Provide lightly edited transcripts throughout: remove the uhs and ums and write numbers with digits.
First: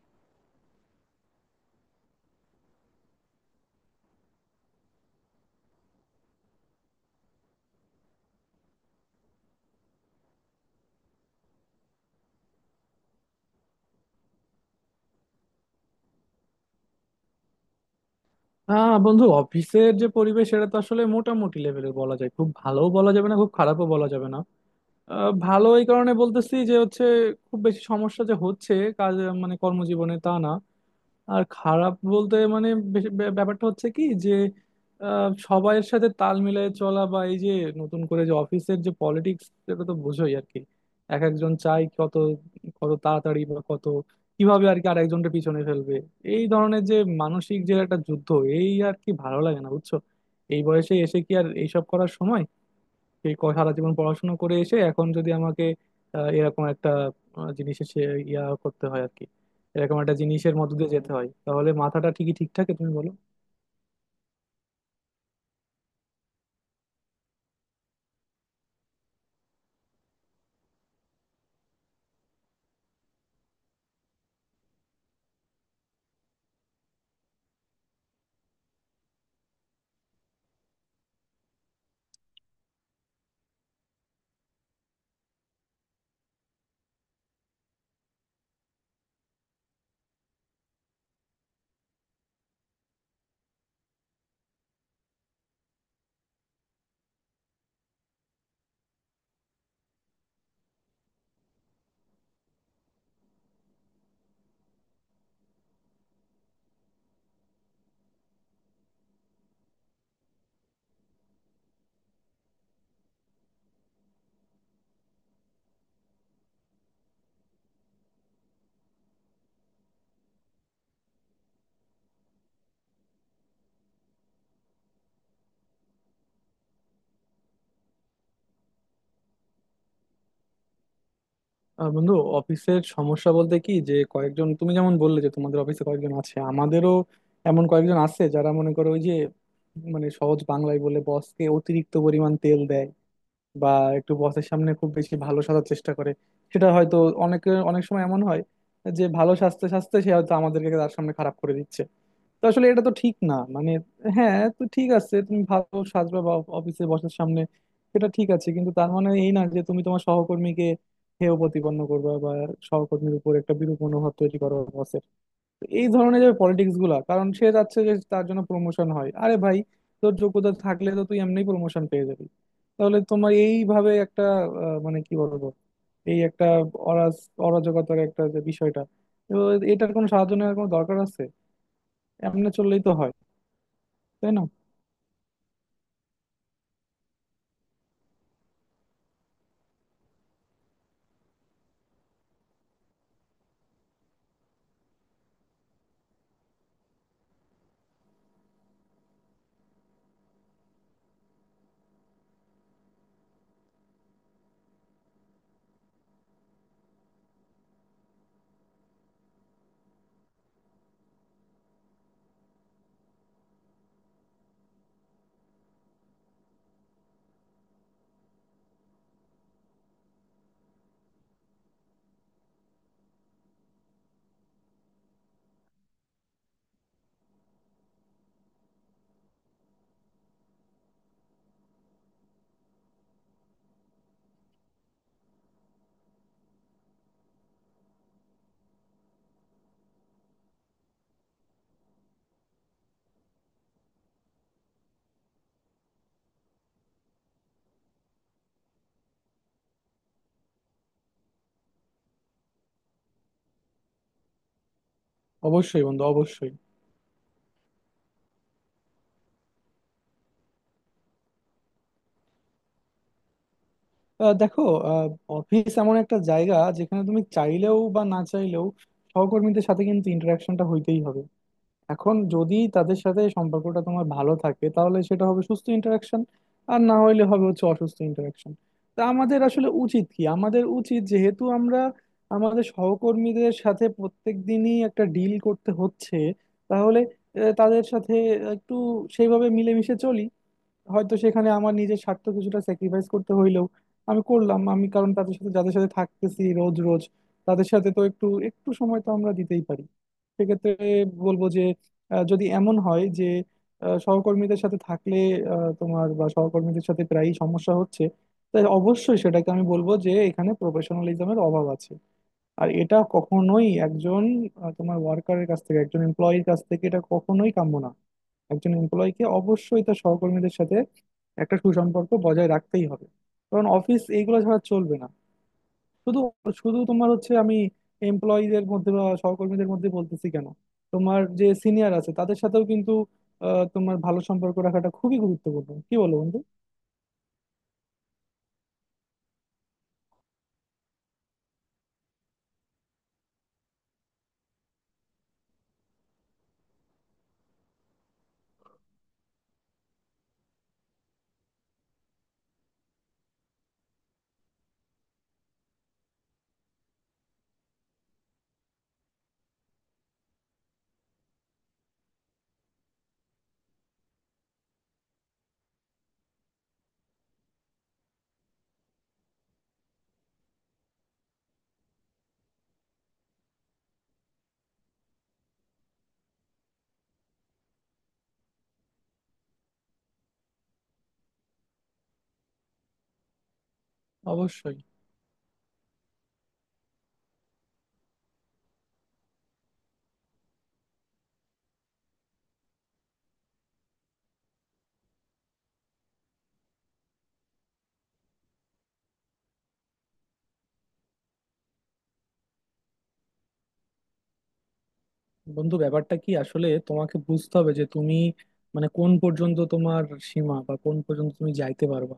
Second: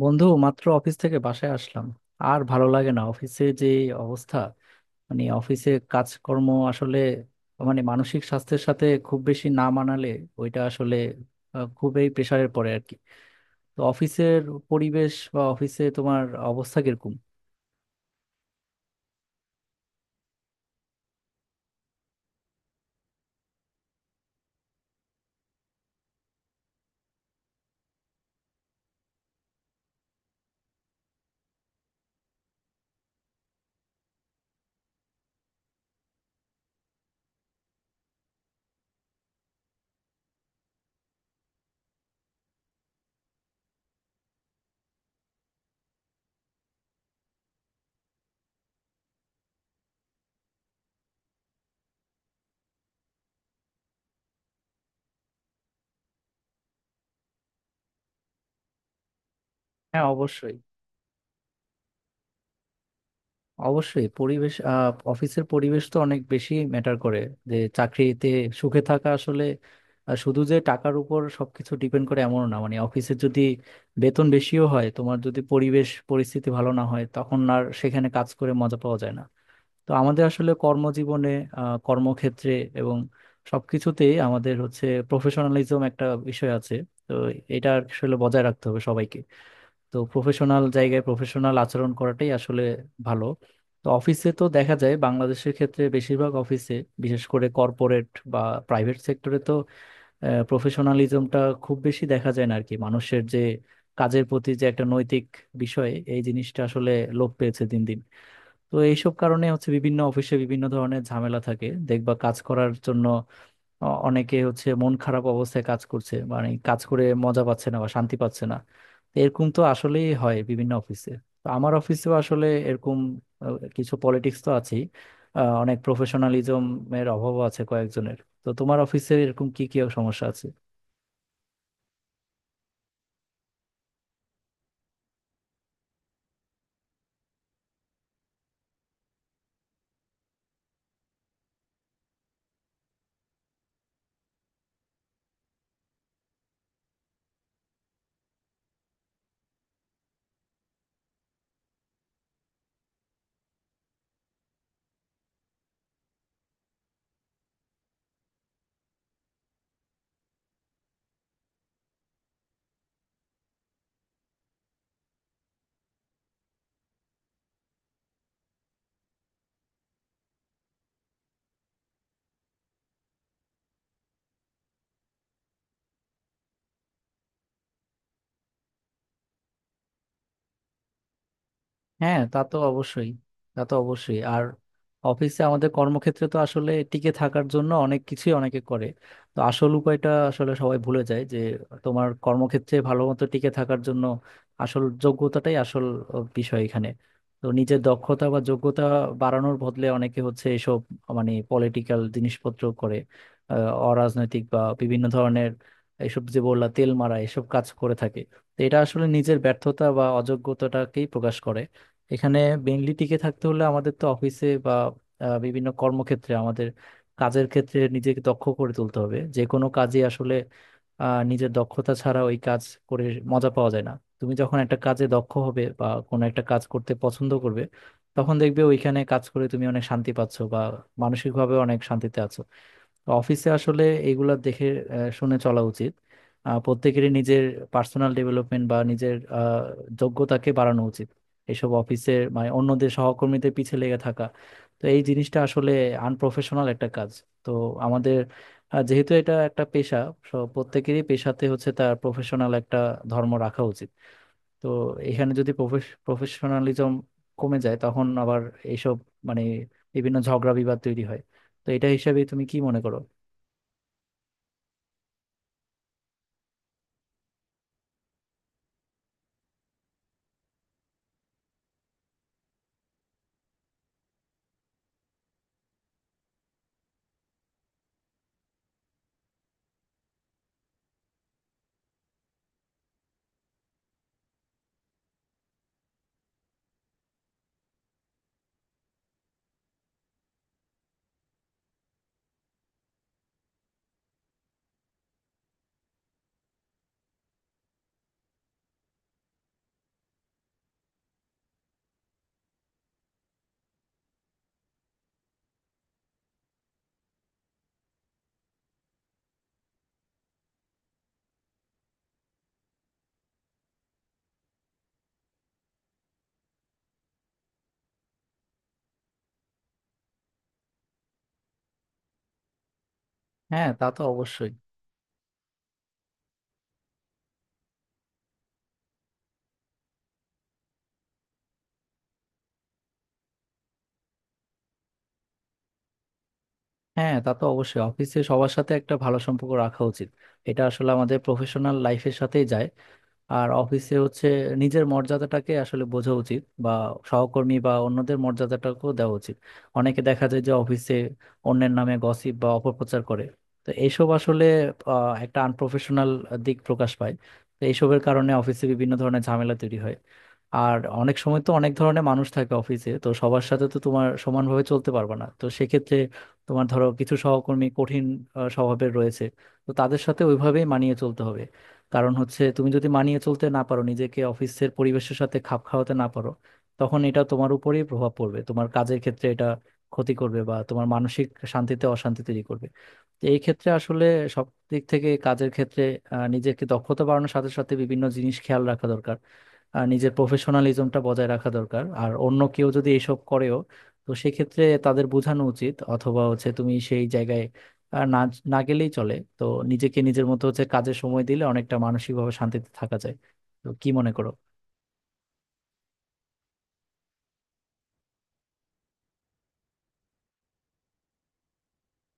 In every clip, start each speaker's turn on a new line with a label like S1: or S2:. S1: বন্ধু, মাত্র অফিস থেকে বাসায় আসলাম। আর ভালো লাগে না অফিসে, যে অবস্থা। মানে অফিসে কাজকর্ম আসলে, মানে মানসিক স্বাস্থ্যের সাথে খুব বেশি না মানালে ওইটা আসলে খুবই প্রেসারের পড়ে আর কি। তো অফিসের পরিবেশ বা অফিসে তোমার অবস্থা কিরকম?
S2: বন্ধু, অফিসের যে পরিবেশ সেটা তো আসলে মোটামুটি লেভেলের বলা যায়, খুব ভালোও বলা যাবে না, খুব খারাপও বলা যাবে না। ভালো এই কারণে বলতেছি যে হচ্ছে খুব বেশি সমস্যা যে হচ্ছে কাজ মানে কর্মজীবনে তা না। আর খারাপ বলতে মানে ব্যাপারটা হচ্ছে কি যে সবাইয়ের সাথে তাল মিলিয়ে চলা, বা এই যে নতুন করে যে অফিসের যে পলিটিক্স সেটা তো বোঝোই আর কি। এক একজন চাই কত কত তাড়াতাড়ি বা কত কিভাবে আর কি আর একজনটা পিছনে ফেলবে। এই ধরনের যে মানসিক যে একটা যুদ্ধ, এই আর কি ভালো লাগে না বুঝছো। এই বয়সে এসে কি আর এইসব করার সময়? সারা জীবন পড়াশোনা করে এসে এখন যদি আমাকে এরকম একটা জিনিসের সে ইয়া করতে হয় আর কি, এরকম
S1: হ্যাঁ,
S2: একটা জিনিসের
S1: অবশ্যই।
S2: মধ্যে দিয়ে যেতে হয়, তাহলে মাথাটা ঠিক থাকে তুমি বলো?
S1: অবশ্যই পরিবেশ, অফিসের পরিবেশ তো অনেক বেশি ম্যাটার করে, যে চাকরিতে সুখে থাকা আসলে শুধু যে টাকার উপর সবকিছু ডিপেন্ড করে এমন না। মানে অফিসে যদি বেতন বেশিও হয়, তোমার যদি পরিবেশ পরিস্থিতি ভালো না হয়, তখন আর সেখানে কাজ করে মজা পাওয়া যায় না। তো আমাদের আসলে কর্মজীবনে, কর্মক্ষেত্রে এবং সবকিছুতেই আমাদের হচ্ছে প্রফেশনালিজম একটা বিষয় আছে। তো এটা আসলে বজায় রাখতে হবে সবাইকে। তো প্রফেশনাল জায়গায় প্রফেশনাল আচরণ করাটাই আসলে ভালো। তো অফিসে তো দেখা যায় বাংলাদেশের ক্ষেত্রে বেশিরভাগ অফিসে, বিশেষ করে কর্পোরেট বা প্রাইভেট সেক্টরে তো প্রফেশনালিজমটা খুব বেশি দেখা যায় না আর কি। মানুষের যে কাজের প্রতি যে একটা নৈতিক বিষয়, এই জিনিসটা আসলে লোপ পেয়েছে দিন দিন। তো এইসব কারণে হচ্ছে বিভিন্ন অফিসে বিভিন্ন ধরনের ঝামেলা থাকে, দেখবা কাজ করার জন্য। অনেকে হচ্ছে মন খারাপ অবস্থায় কাজ করছে, মানে কাজ করে মজা পাচ্ছে না বা শান্তি পাচ্ছে না। তো এরকম তো আসলেই হয় বিভিন্ন অফিসে। তো আমার অফিসেও আসলে এরকম কিছু পলিটিক্স তো আছেই। অনেক প্রফেশনালিজম এর অভাবও আছে কয়েকজনের। তো তোমার অফিসে এরকম কি কি সমস্যা আছে?
S2: বন্ধু, অফিসের সমস্যা বলতে কি যে কয়েকজন, তুমি যেমন বললে যে তোমাদের অফিসে কয়েকজন আছে, আমাদেরও এমন কয়েকজন আছে যারা মনে করো ওই যে মানে সহজ বাংলায় বলে বসকে অতিরিক্ত পরিমাণ তেল দেয়, বা একটু বসের সামনে খুব বেশি ভালো সাজার চেষ্টা করে। সেটা হয়তো অনেকে অনেক সময় এমন হয় যে ভালো সাজতে সাজতে সে হয়তো আমাদেরকে তার সামনে খারাপ করে দিচ্ছে। তো আসলে এটা তো ঠিক না মানে, হ্যাঁ তো ঠিক আছে, তুমি ভালো সাজবা বা অফিসে বসার সামনে, সেটা ঠিক আছে, কিন্তু তার মানে এই না যে তুমি তোমার সহকর্মীকে হেয় প্রতিপন্ন করবা বা সহকর্মীর উপর একটা বিরূপ মনোভাব তৈরি করো বসের। এই ধরনের যে পলিটিক্স গুলা, কারণ সে চাচ্ছে যে তার জন্য প্রমোশন হয়। আরে ভাই, তোর যোগ্যতা থাকলে তো তুই এমনি প্রমোশন পেয়ে যাবি। তাহলে তোমার এইভাবে একটা আহ, মানে কি বলবো এই একটা অরাজ অরাজকতার একটা যে বিষয়টা, তো এটার কোনো সাহায্য নেওয়ার কোনো দরকার আছে?
S1: হ্যাঁ, তা
S2: এমনি
S1: তো
S2: চললেই তো
S1: অবশ্যই।
S2: হয়,
S1: তা তো অবশ্যই।
S2: তাই না?
S1: আর অফিসে আমাদের কর্মক্ষেত্রে তো আসলে টিকে থাকার জন্য অনেক কিছুই অনেকে করে। তো আসল উপায়টা আসলে সবাই ভুলে যায় যে তোমার কর্মক্ষেত্রে ভালো মতো টিকে থাকার জন্য আসল যোগ্যতাটাই আসল বিষয় এখানে। তো নিজের দক্ষতা বা যোগ্যতা বাড়ানোর বদলে অনেকে হচ্ছে এসব, মানে পলিটিক্যাল জিনিসপত্র করে, আহ, অরাজনৈতিক বা বিভিন্ন ধরনের, এসব যে বললা তেল মারা এসব কাজ করে থাকে। তো এটা আসলে নিজের ব্যর্থতা বা অযোগ্যতাটাকেই প্রকাশ করে এখানে। বেঙ্গলি টিকে থাকতে হলে আমাদের তো অফিসে বা বিভিন্ন কর্মক্ষেত্রে আমাদের কাজের ক্ষেত্রে নিজেকে দক্ষ করে তুলতে হবে। যে কোনো কাজে আসলে নিজের দক্ষতা ছাড়া ওই কাজ করে মজা পাওয়া যায় না। তুমি যখন একটা কাজে দক্ষ হবে বা কোনো একটা কাজ করতে পছন্দ করবে, তখন দেখবে ওইখানে কাজ করে তুমি অনেক শান্তি পাচ্ছো বা মানসিকভাবে অনেক শান্তিতে আছো। তো অফিসে আসলে এগুলা দেখে শুনে চলা উচিত। প্রত্যেকেরই নিজের পার্সোনাল ডেভেলপমেন্ট বা নিজের যোগ্যতাকে বাড়ানো উচিত। এইসব অফিসের মানে অন্যদের সহকর্মীদের পিছে লেগে থাকা, তো এই জিনিসটা আসলে আনপ্রফেশনাল একটা কাজ। তো আমাদের যেহেতু এটা একটা পেশা, সব প্রত্যেকেরই পেশাতে হচ্ছে তার প্রফেশনাল একটা ধর্ম রাখা উচিত। তো এখানে যদি
S2: অবশ্যই বন্ধু, অবশ্যই।
S1: প্রফেশনালিজম কমে যায়, তখন আবার এইসব, মানে বিভিন্ন ঝগড়া বিবাদ তৈরি হয়। তো এটা হিসাবে তুমি কি মনে করো?
S2: দেখো, আহ, অফিস এমন একটা জায়গা যেখানে তুমি চাইলেও বা না চাইলেও সহকর্মীদের সাথে কিন্তু ইন্টারাকশনটা হইতেই হবে। এখন যদি তাদের সাথে সম্পর্কটা তোমার ভালো থাকে তাহলে সেটা হবে সুস্থ ইন্টারাকশন, আর না হইলে হবে হচ্ছে অসুস্থ ইন্টারাকশন। তা আমাদের আসলে উচিত কি, আমাদের উচিত যেহেতু আমরা আমাদের সহকর্মীদের সাথে প্রত্যেক দিনই একটা ডিল করতে হচ্ছে, তাহলে তাদের সাথে একটু সেইভাবে মিলেমিশে চলি। হয়তো সেখানে আমার নিজের স্বার্থ কিছুটা স্যাক্রিফাইস করতে হইলেও আমি করলাম, আমি, কারণ তাদের সাথে যাদের সাথে থাকতেছি রোজ রোজ, তাদের সাথে তো একটু একটু সময় তো আমরা দিতেই পারি। সেক্ষেত্রে বলবো যে যদি এমন হয় যে সহকর্মীদের সাথে থাকলে তোমার বা সহকর্মীদের সাথে প্রায়ই সমস্যা হচ্ছে, তাই অবশ্যই সেটাকে আমি বলবো যে এখানে প্রফেশনালিজমের অভাব আছে। আর এটা কখনোই একজন তোমার ওয়ার্কারের কাছ থেকে, একজন এমপ্লয়ির কাছ থেকে এটা কখনোই কাম্য না। একজন এমপ্লয়িকে অবশ্যই তার সহকর্মীদের সাথে একটা সুসম্পর্ক বজায় রাখতেই হবে, কারণ
S1: হ্যাঁ, তা তো
S2: অফিস এইগুলো
S1: অবশ্যই।
S2: ছাড়া চলবে না। শুধু শুধু তোমার হচ্ছে আমি এমপ্লয়ীদের মধ্যে বা সহকর্মীদের মধ্যে বলতেছি কেন, তোমার যে সিনিয়র আছে তাদের সাথেও কিন্তু তোমার ভালো সম্পর্ক রাখাটা খুবই গুরুত্বপূর্ণ। কি বলো বন্ধু?
S1: হ্যাঁ, তা তো অবশ্যই। অফিসে সবার সাথে একটা ভালো সম্পর্ক রাখা উচিত। এটা আসলে আমাদের প্রফেশনাল লাইফের সাথেই যায়। আর অফিসে হচ্ছে নিজের মর্যাদাটাকে আসলে বোঝা উচিত বা সহকর্মী বা অন্যদের মর্যাদাটাকেও দেওয়া উচিত। অনেকে দেখা যায় যে অফিসে অন্যের নামে গসিপ বা অপপ্রচার করে। তো এইসব আসলে একটা আনপ্রফেশনাল দিক প্রকাশ পায়। তো এইসবের কারণে অফিসে বিভিন্ন ধরনের ঝামেলা তৈরি হয়। আর অনেক সময় তো অনেক ধরনের মানুষ থাকে অফিসে, তো সবার সাথে তো তোমার সমানভাবে চলতে পারবে না। তো সেক্ষেত্রে তোমার ধরো কিছু সহকর্মী কঠিন স্বভাবের রয়েছে, তো তাদের সাথে ওইভাবেই মানিয়ে চলতে হবে। কারণ হচ্ছে তুমি যদি মানিয়ে চলতে না পারো, নিজেকে অফিসের পরিবেশের সাথে খাপ খাওয়াতে না পারো, তখন এটা তোমার উপরেই প্রভাব পড়বে। তোমার কাজের ক্ষেত্রে এটা ক্ষতি করবে বা তোমার মানসিক শান্তিতে অশান্তি তৈরি করবে। তো এই ক্ষেত্রে আসলে সব
S2: অবশ্যই
S1: দিক থেকে কাজের ক্ষেত্রে নিজেকে দক্ষতা বাড়ানোর সাথে সাথে বিভিন্ন জিনিস খেয়াল রাখা দরকার। আর নিজের প্রফেশনালিজমটা বজায় রাখা দরকার। আর অন্য কেউ যদি এসব করেও, তো সেক্ষেত্রে তাদের বোঝানো উচিত, অথবা হচ্ছে তুমি সেই জায়গায় আর না না গেলেই চলে। তো নিজেকে নিজের মতো হচ্ছে কাজের সময় দিলে অনেকটা মানসিকভাবে শান্তিতে থাকা যায়। তো কি মনে করো?
S2: বন্ধু, ব্যাপারটা কি আসলে তোমাকে বুঝতে হবে যে তুমি মানে কোন পর্যন্ত তোমার সীমা বা কোন পর্যন্ত তুমি যাইতে পারবা।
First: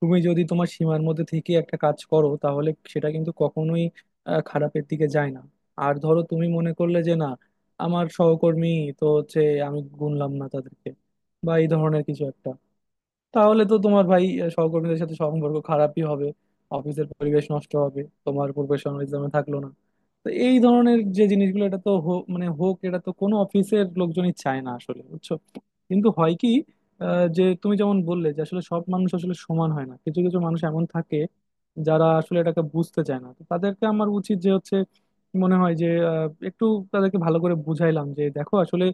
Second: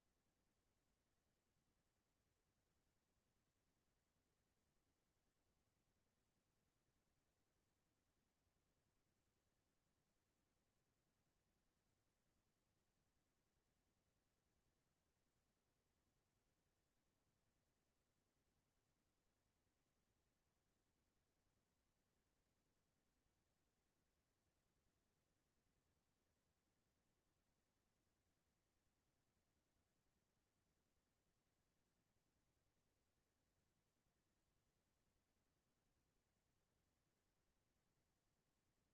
S2: তুমি যদি তোমার সীমার মধ্যে থেকে একটা কাজ করো তাহলে সেটা কিন্তু কখনোই খারাপের দিকে যায় না। আর ধরো তুমি মনে করলে যে না, আমার সহকর্মী তো হচ্ছে, আমি গুনলাম না তাদেরকে বা এই ধরনের কিছু একটা, তাহলে তো তোমার ভাই সহকর্মীদের সাথে সম্পর্ক খারাপই হবে, অফিসের পরিবেশ নষ্ট হবে, তোমার প্রফেশনালিজমে থাকলো না। তো এই ধরনের যে জিনিসগুলো, এটা তো হো- মানে হোক, এটা তো কোনো অফিসের লোকজনই চায় না আসলে, বুঝছো। কিন্তু হয় কি যে তুমি যেমন বললে যে আসলে সব মানুষ আসলে সমান হয় না, কিছু কিছু মানুষ এমন থাকে যারা আসলে এটাকে বুঝতে চায় না। তো তাদেরকে আমার উচিত যে হচ্ছে মনে হয় যে একটু তাদেরকে ভালো করে বুঝাইলাম যে দেখো আসলে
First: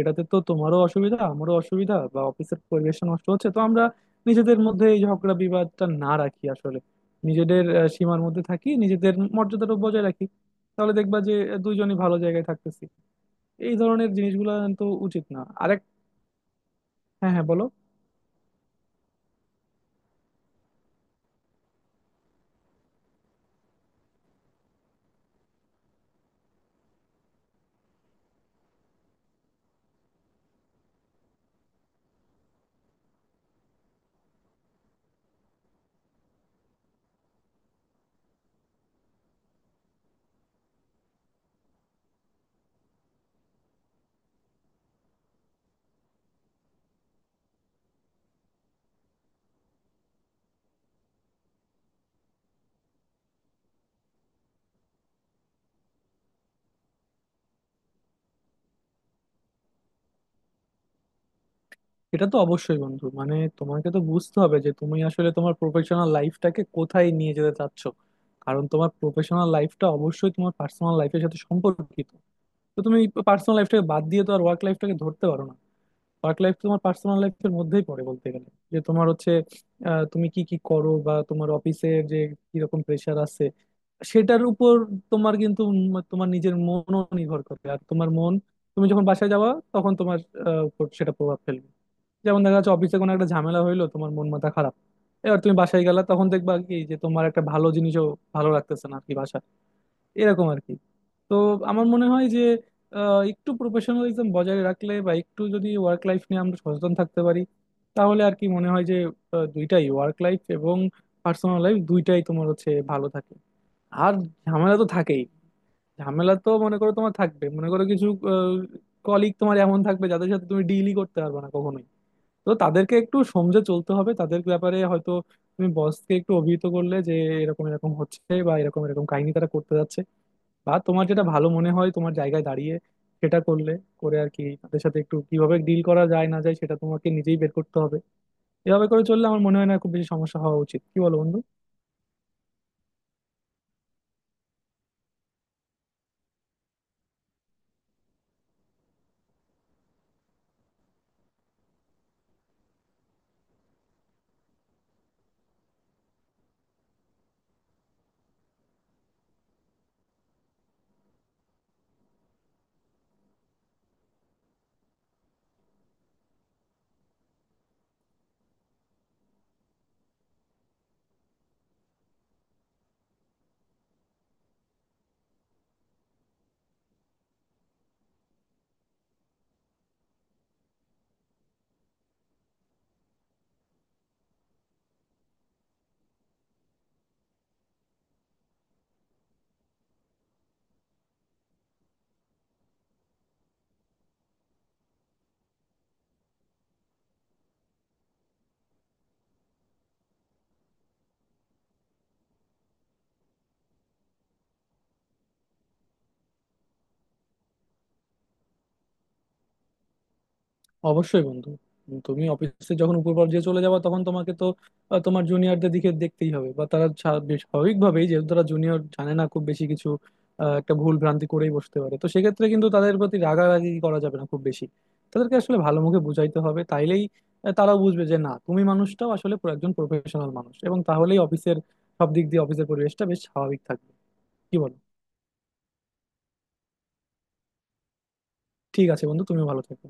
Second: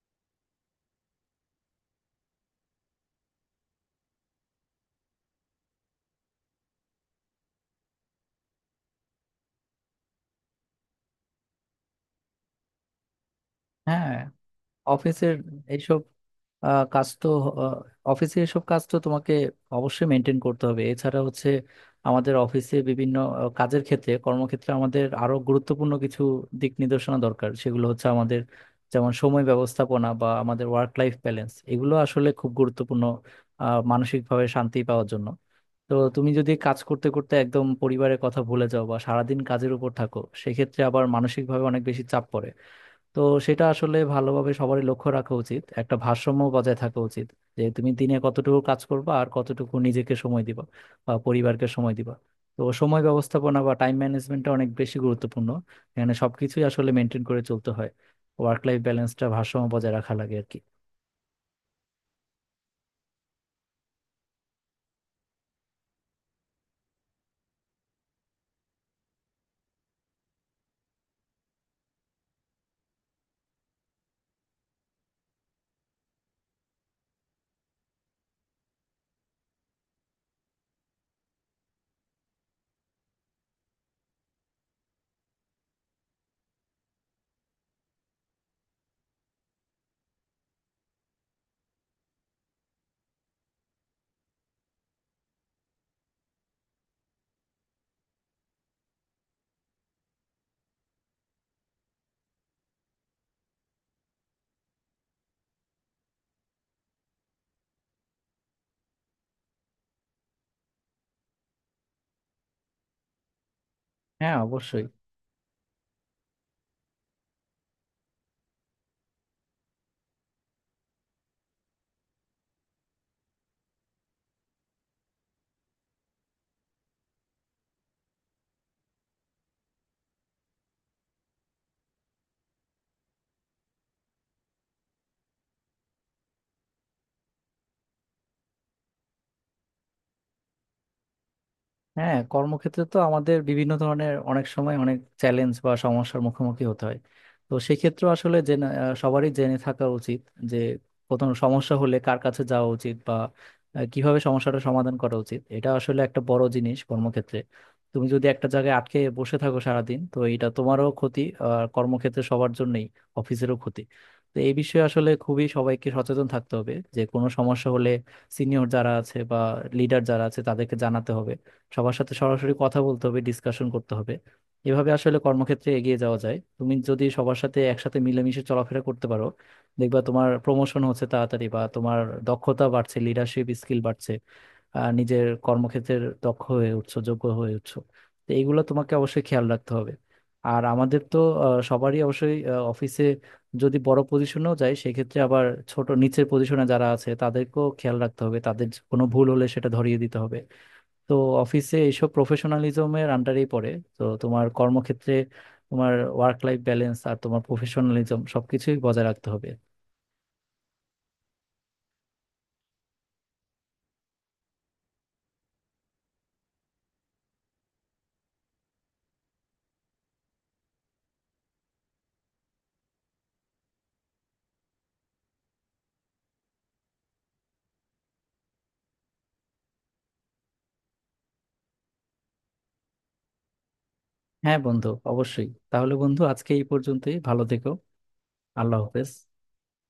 S2: এটাতে তো তোমারও অসুবিধা আমারও অসুবিধা, বা অফিসের পরিবেশ নষ্ট হচ্ছে, তো আমরা নিজেদের মধ্যে এই ঝগড়া বিবাদটা না রাখি আসলে, নিজেদের সীমার মধ্যে থাকি, নিজেদের মর্যাদাটা বজায় রাখি, তাহলে দেখবা যে দুইজনই ভালো জায়গায় থাকতেছি। এই ধরনের
S1: হ্যাঁ,
S2: জিনিসগুলো তো উচিত
S1: অফিসের
S2: না আরেক।
S1: এইসব কাজ তো,
S2: হ্যাঁ হ্যাঁ, বলো।
S1: আহ, অফিসে এসব কাজ তো তোমাকে অবশ্যই মেনটেন করতে হবে। এছাড়া হচ্ছে আমাদের অফিসে বিভিন্ন কাজের ক্ষেত্রে, কর্মক্ষেত্রে আমাদের আরো গুরুত্বপূর্ণ কিছু দিক নির্দেশনা দরকার। সেগুলো হচ্ছে আমাদের যেমন সময় ব্যবস্থাপনা বা আমাদের ওয়ার্ক লাইফ ব্যালেন্স, এগুলো আসলে খুব গুরুত্বপূর্ণ মানসিকভাবে শান্তি পাওয়ার জন্য। তো তুমি যদি কাজ করতে করতে একদম পরিবারের কথা ভুলে যাও বা সারাদিন কাজের উপর থাকো, সেক্ষেত্রে আবার মানসিকভাবে অনেক বেশি চাপ পড়ে। তো সেটা আসলে ভালোভাবে সবারই লক্ষ্য রাখা উচিত, একটা ভারসাম্য বজায় থাকা উচিত। যে তুমি দিনে কতটুকু কাজ করবা আর কতটুকু নিজেকে সময় দিবা বা পরিবারকে সময় দিবা। তো সময় ব্যবস্থাপনা বা টাইম ম্যানেজমেন্টটা অনেক বেশি গুরুত্বপূর্ণ। এখানে সবকিছুই আসলে মেনটেন করে চলতে হয়। ওয়ার্ক লাইফ ব্যালেন্সটা ভারসাম্য বজায় রাখা লাগে আর কি।
S2: এটা তো অবশ্যই বন্ধু, মানে তোমাকে তো বুঝতে হবে যে তুমি আসলে তোমার প্রফেশনাল লাইফটাকে কোথায় নিয়ে যেতে চাচ্ছ। কারণ তোমার প্রফেশনাল লাইফটা অবশ্যই তোমার পার্সোনাল লাইফের সাথে সম্পর্কিত। তো তুমি পার্সোনাল লাইফটাকে বাদ দিয়ে তো আর ওয়ার্ক লাইফটাকে ধরতে পারো না। ওয়ার্ক লাইফ তোমার পার্সোনাল লাইফের মধ্যেই পড়ে বলতে গেলে, যে তোমার হচ্ছে তুমি কি কি করো বা তোমার অফিসের যে কিরকম প্রেশার আছে সেটার উপর তোমার কিন্তু তোমার নিজের মনও নির্ভর করে। আর তোমার মন, তুমি যখন বাসায় যাওয়া তখন তোমার উপর সেটা প্রভাব ফেলবে। যেমন দেখা যাচ্ছে অফিসে কোনো একটা ঝামেলা হইলো, তোমার মন মাথা খারাপ, এবার তুমি বাসায় গেলা তখন দেখবা কি যে তোমার একটা ভালো জিনিসও ভালো লাগতেছে না আর কি, এরকম আর কি। তো আমার মনে হয় যে একটু প্রফেশনালিজম বজায় রাখলে বা একটু যদি ওয়ার্ক লাইফ নিয়ে আমরা সচেতন থাকতে পারি, তাহলে আর কি মনে হয় যে দুইটাই, ওয়ার্ক লাইফ এবং পার্সোনাল লাইফ দুইটাই তোমার হচ্ছে ভালো থাকে। আর
S1: হ্যাঁ,
S2: ঝামেলা
S1: অবশ্যই।
S2: তো থাকেই, ঝামেলা তো মনে করো তোমার থাকবে, মনে করো কিছু কলিগ তোমার এমন থাকবে যাদের সাথে তুমি ডিলই করতে পারবে না কখনোই। তো তাদেরকে একটু সমঝে চলতে হবে। তাদের ব্যাপারে হয়তো তুমি বসকে একটু অভিহিত করলে যে এরকম এরকম হচ্ছে বা এরকম এরকম কাহিনী তারা করতে যাচ্ছে, বা তোমার যেটা ভালো মনে হয় তোমার জায়গায় দাঁড়িয়ে সেটা করলে, করে আর কি, তাদের সাথে একটু কিভাবে ডিল করা যায় না যায় সেটা তোমাকে নিজেই বের করতে হবে। এভাবে করে চললে আমার মনে হয় না খুব বেশি সমস্যা হওয়া উচিত। কি বলো বন্ধু?
S1: হ্যাঁ, কর্মক্ষেত্রে তো আমাদের বিভিন্ন ধরনের অনেক সময় অনেক চ্যালেঞ্জ বা সমস্যার মুখোমুখি হতে হয়। তো সেক্ষেত্রে আসলে জেনে, সবারই জেনে থাকা উচিত যে কোনো সমস্যা হলে কার কাছে যাওয়া উচিত বা কিভাবে সমস্যাটা সমাধান করা উচিত। এটা আসলে একটা বড় জিনিস কর্মক্ষেত্রে। তুমি যদি একটা জায়গায় আটকে বসে থাকো সারাদিন, তো এটা তোমারও ক্ষতি আর কর্মক্ষেত্রে সবার জন্যই, অফিসেরও ক্ষতি। তো এই বিষয়ে আসলে খুবই সবাইকে সচেতন থাকতে হবে যে কোনো সমস্যা হলে সিনিয়র যারা আছে বা লিডার যারা আছে তাদেরকে জানাতে হবে। সবার সাথে সরাসরি কথা বলতে হবে, ডিসকাশন করতে হবে। এভাবে আসলে কর্মক্ষেত্রে এগিয়ে যাওয়া যায়। তুমি যদি সবার সাথে একসাথে মিলেমিশে চলাফেরা করতে পারো, দেখবা তোমার প্রমোশন হচ্ছে তাড়াতাড়ি বা তোমার দক্ষতা বাড়ছে, লিডারশিপ স্কিল বাড়ছে, আর নিজের কর্মক্ষেত্রের দক্ষ হয়ে উঠছো, যোগ্য হয়ে উঠছো। তো এইগুলো তোমাকে অবশ্যই খেয়াল রাখতে হবে। আর আমাদের তো সবারই অবশ্যই অফিসে যদি বড় পজিশনেও যায়, সেক্ষেত্রে আবার ছোট নিচের পজিশনে যারা আছে তাদেরকেও খেয়াল রাখতে হবে। তাদের কোনো ভুল হলে সেটা ধরিয়ে দিতে হবে। তো অফিসে এইসব প্রফেশনালিজমের আন্ডারেই পড়ে। তো তোমার কর্মক্ষেত্রে তোমার ওয়ার্ক লাইফ ব্যালেন্স আর তোমার প্রফেশনালিজম সবকিছুই বজায় রাখতে হবে।
S2: অবশ্যই বন্ধু, তুমি অফিসে যখন উপর পর্যায়ে চলে যাবা তখন তোমাকে তো তোমার জুনিয়রদের দিকে দেখতেই হবে। বা তারা বেশ স্বাভাবিকভাবেই যেহেতু তারা জুনিয়র, জানে না খুব বেশি কিছু, একটা ভুল ভ্রান্তি করেই বসতে পারে, তো সেক্ষেত্রে কিন্তু তাদের প্রতি রাগারাগি করা যাবে না খুব বেশি। তাদেরকে আসলে ভালো মুখে বুঝাইতে হবে, তাইলেই তারাও বুঝবে যে না তুমি মানুষটাও আসলে পুরো একজন প্রফেশনাল মানুষ, এবং তাহলেই অফিসের সব দিক দিয়ে অফিসের পরিবেশটা বেশ স্বাভাবিক থাকবে। কি
S1: হ্যাঁ
S2: বলো?
S1: বন্ধু, অবশ্যই। তাহলে বন্ধু, আজকে এই পর্যন্তই। ভালো থেকো। আল্লাহ
S2: ঠিক আছে
S1: হাফেজ।
S2: বন্ধু, তুমিও ভালো থাকো।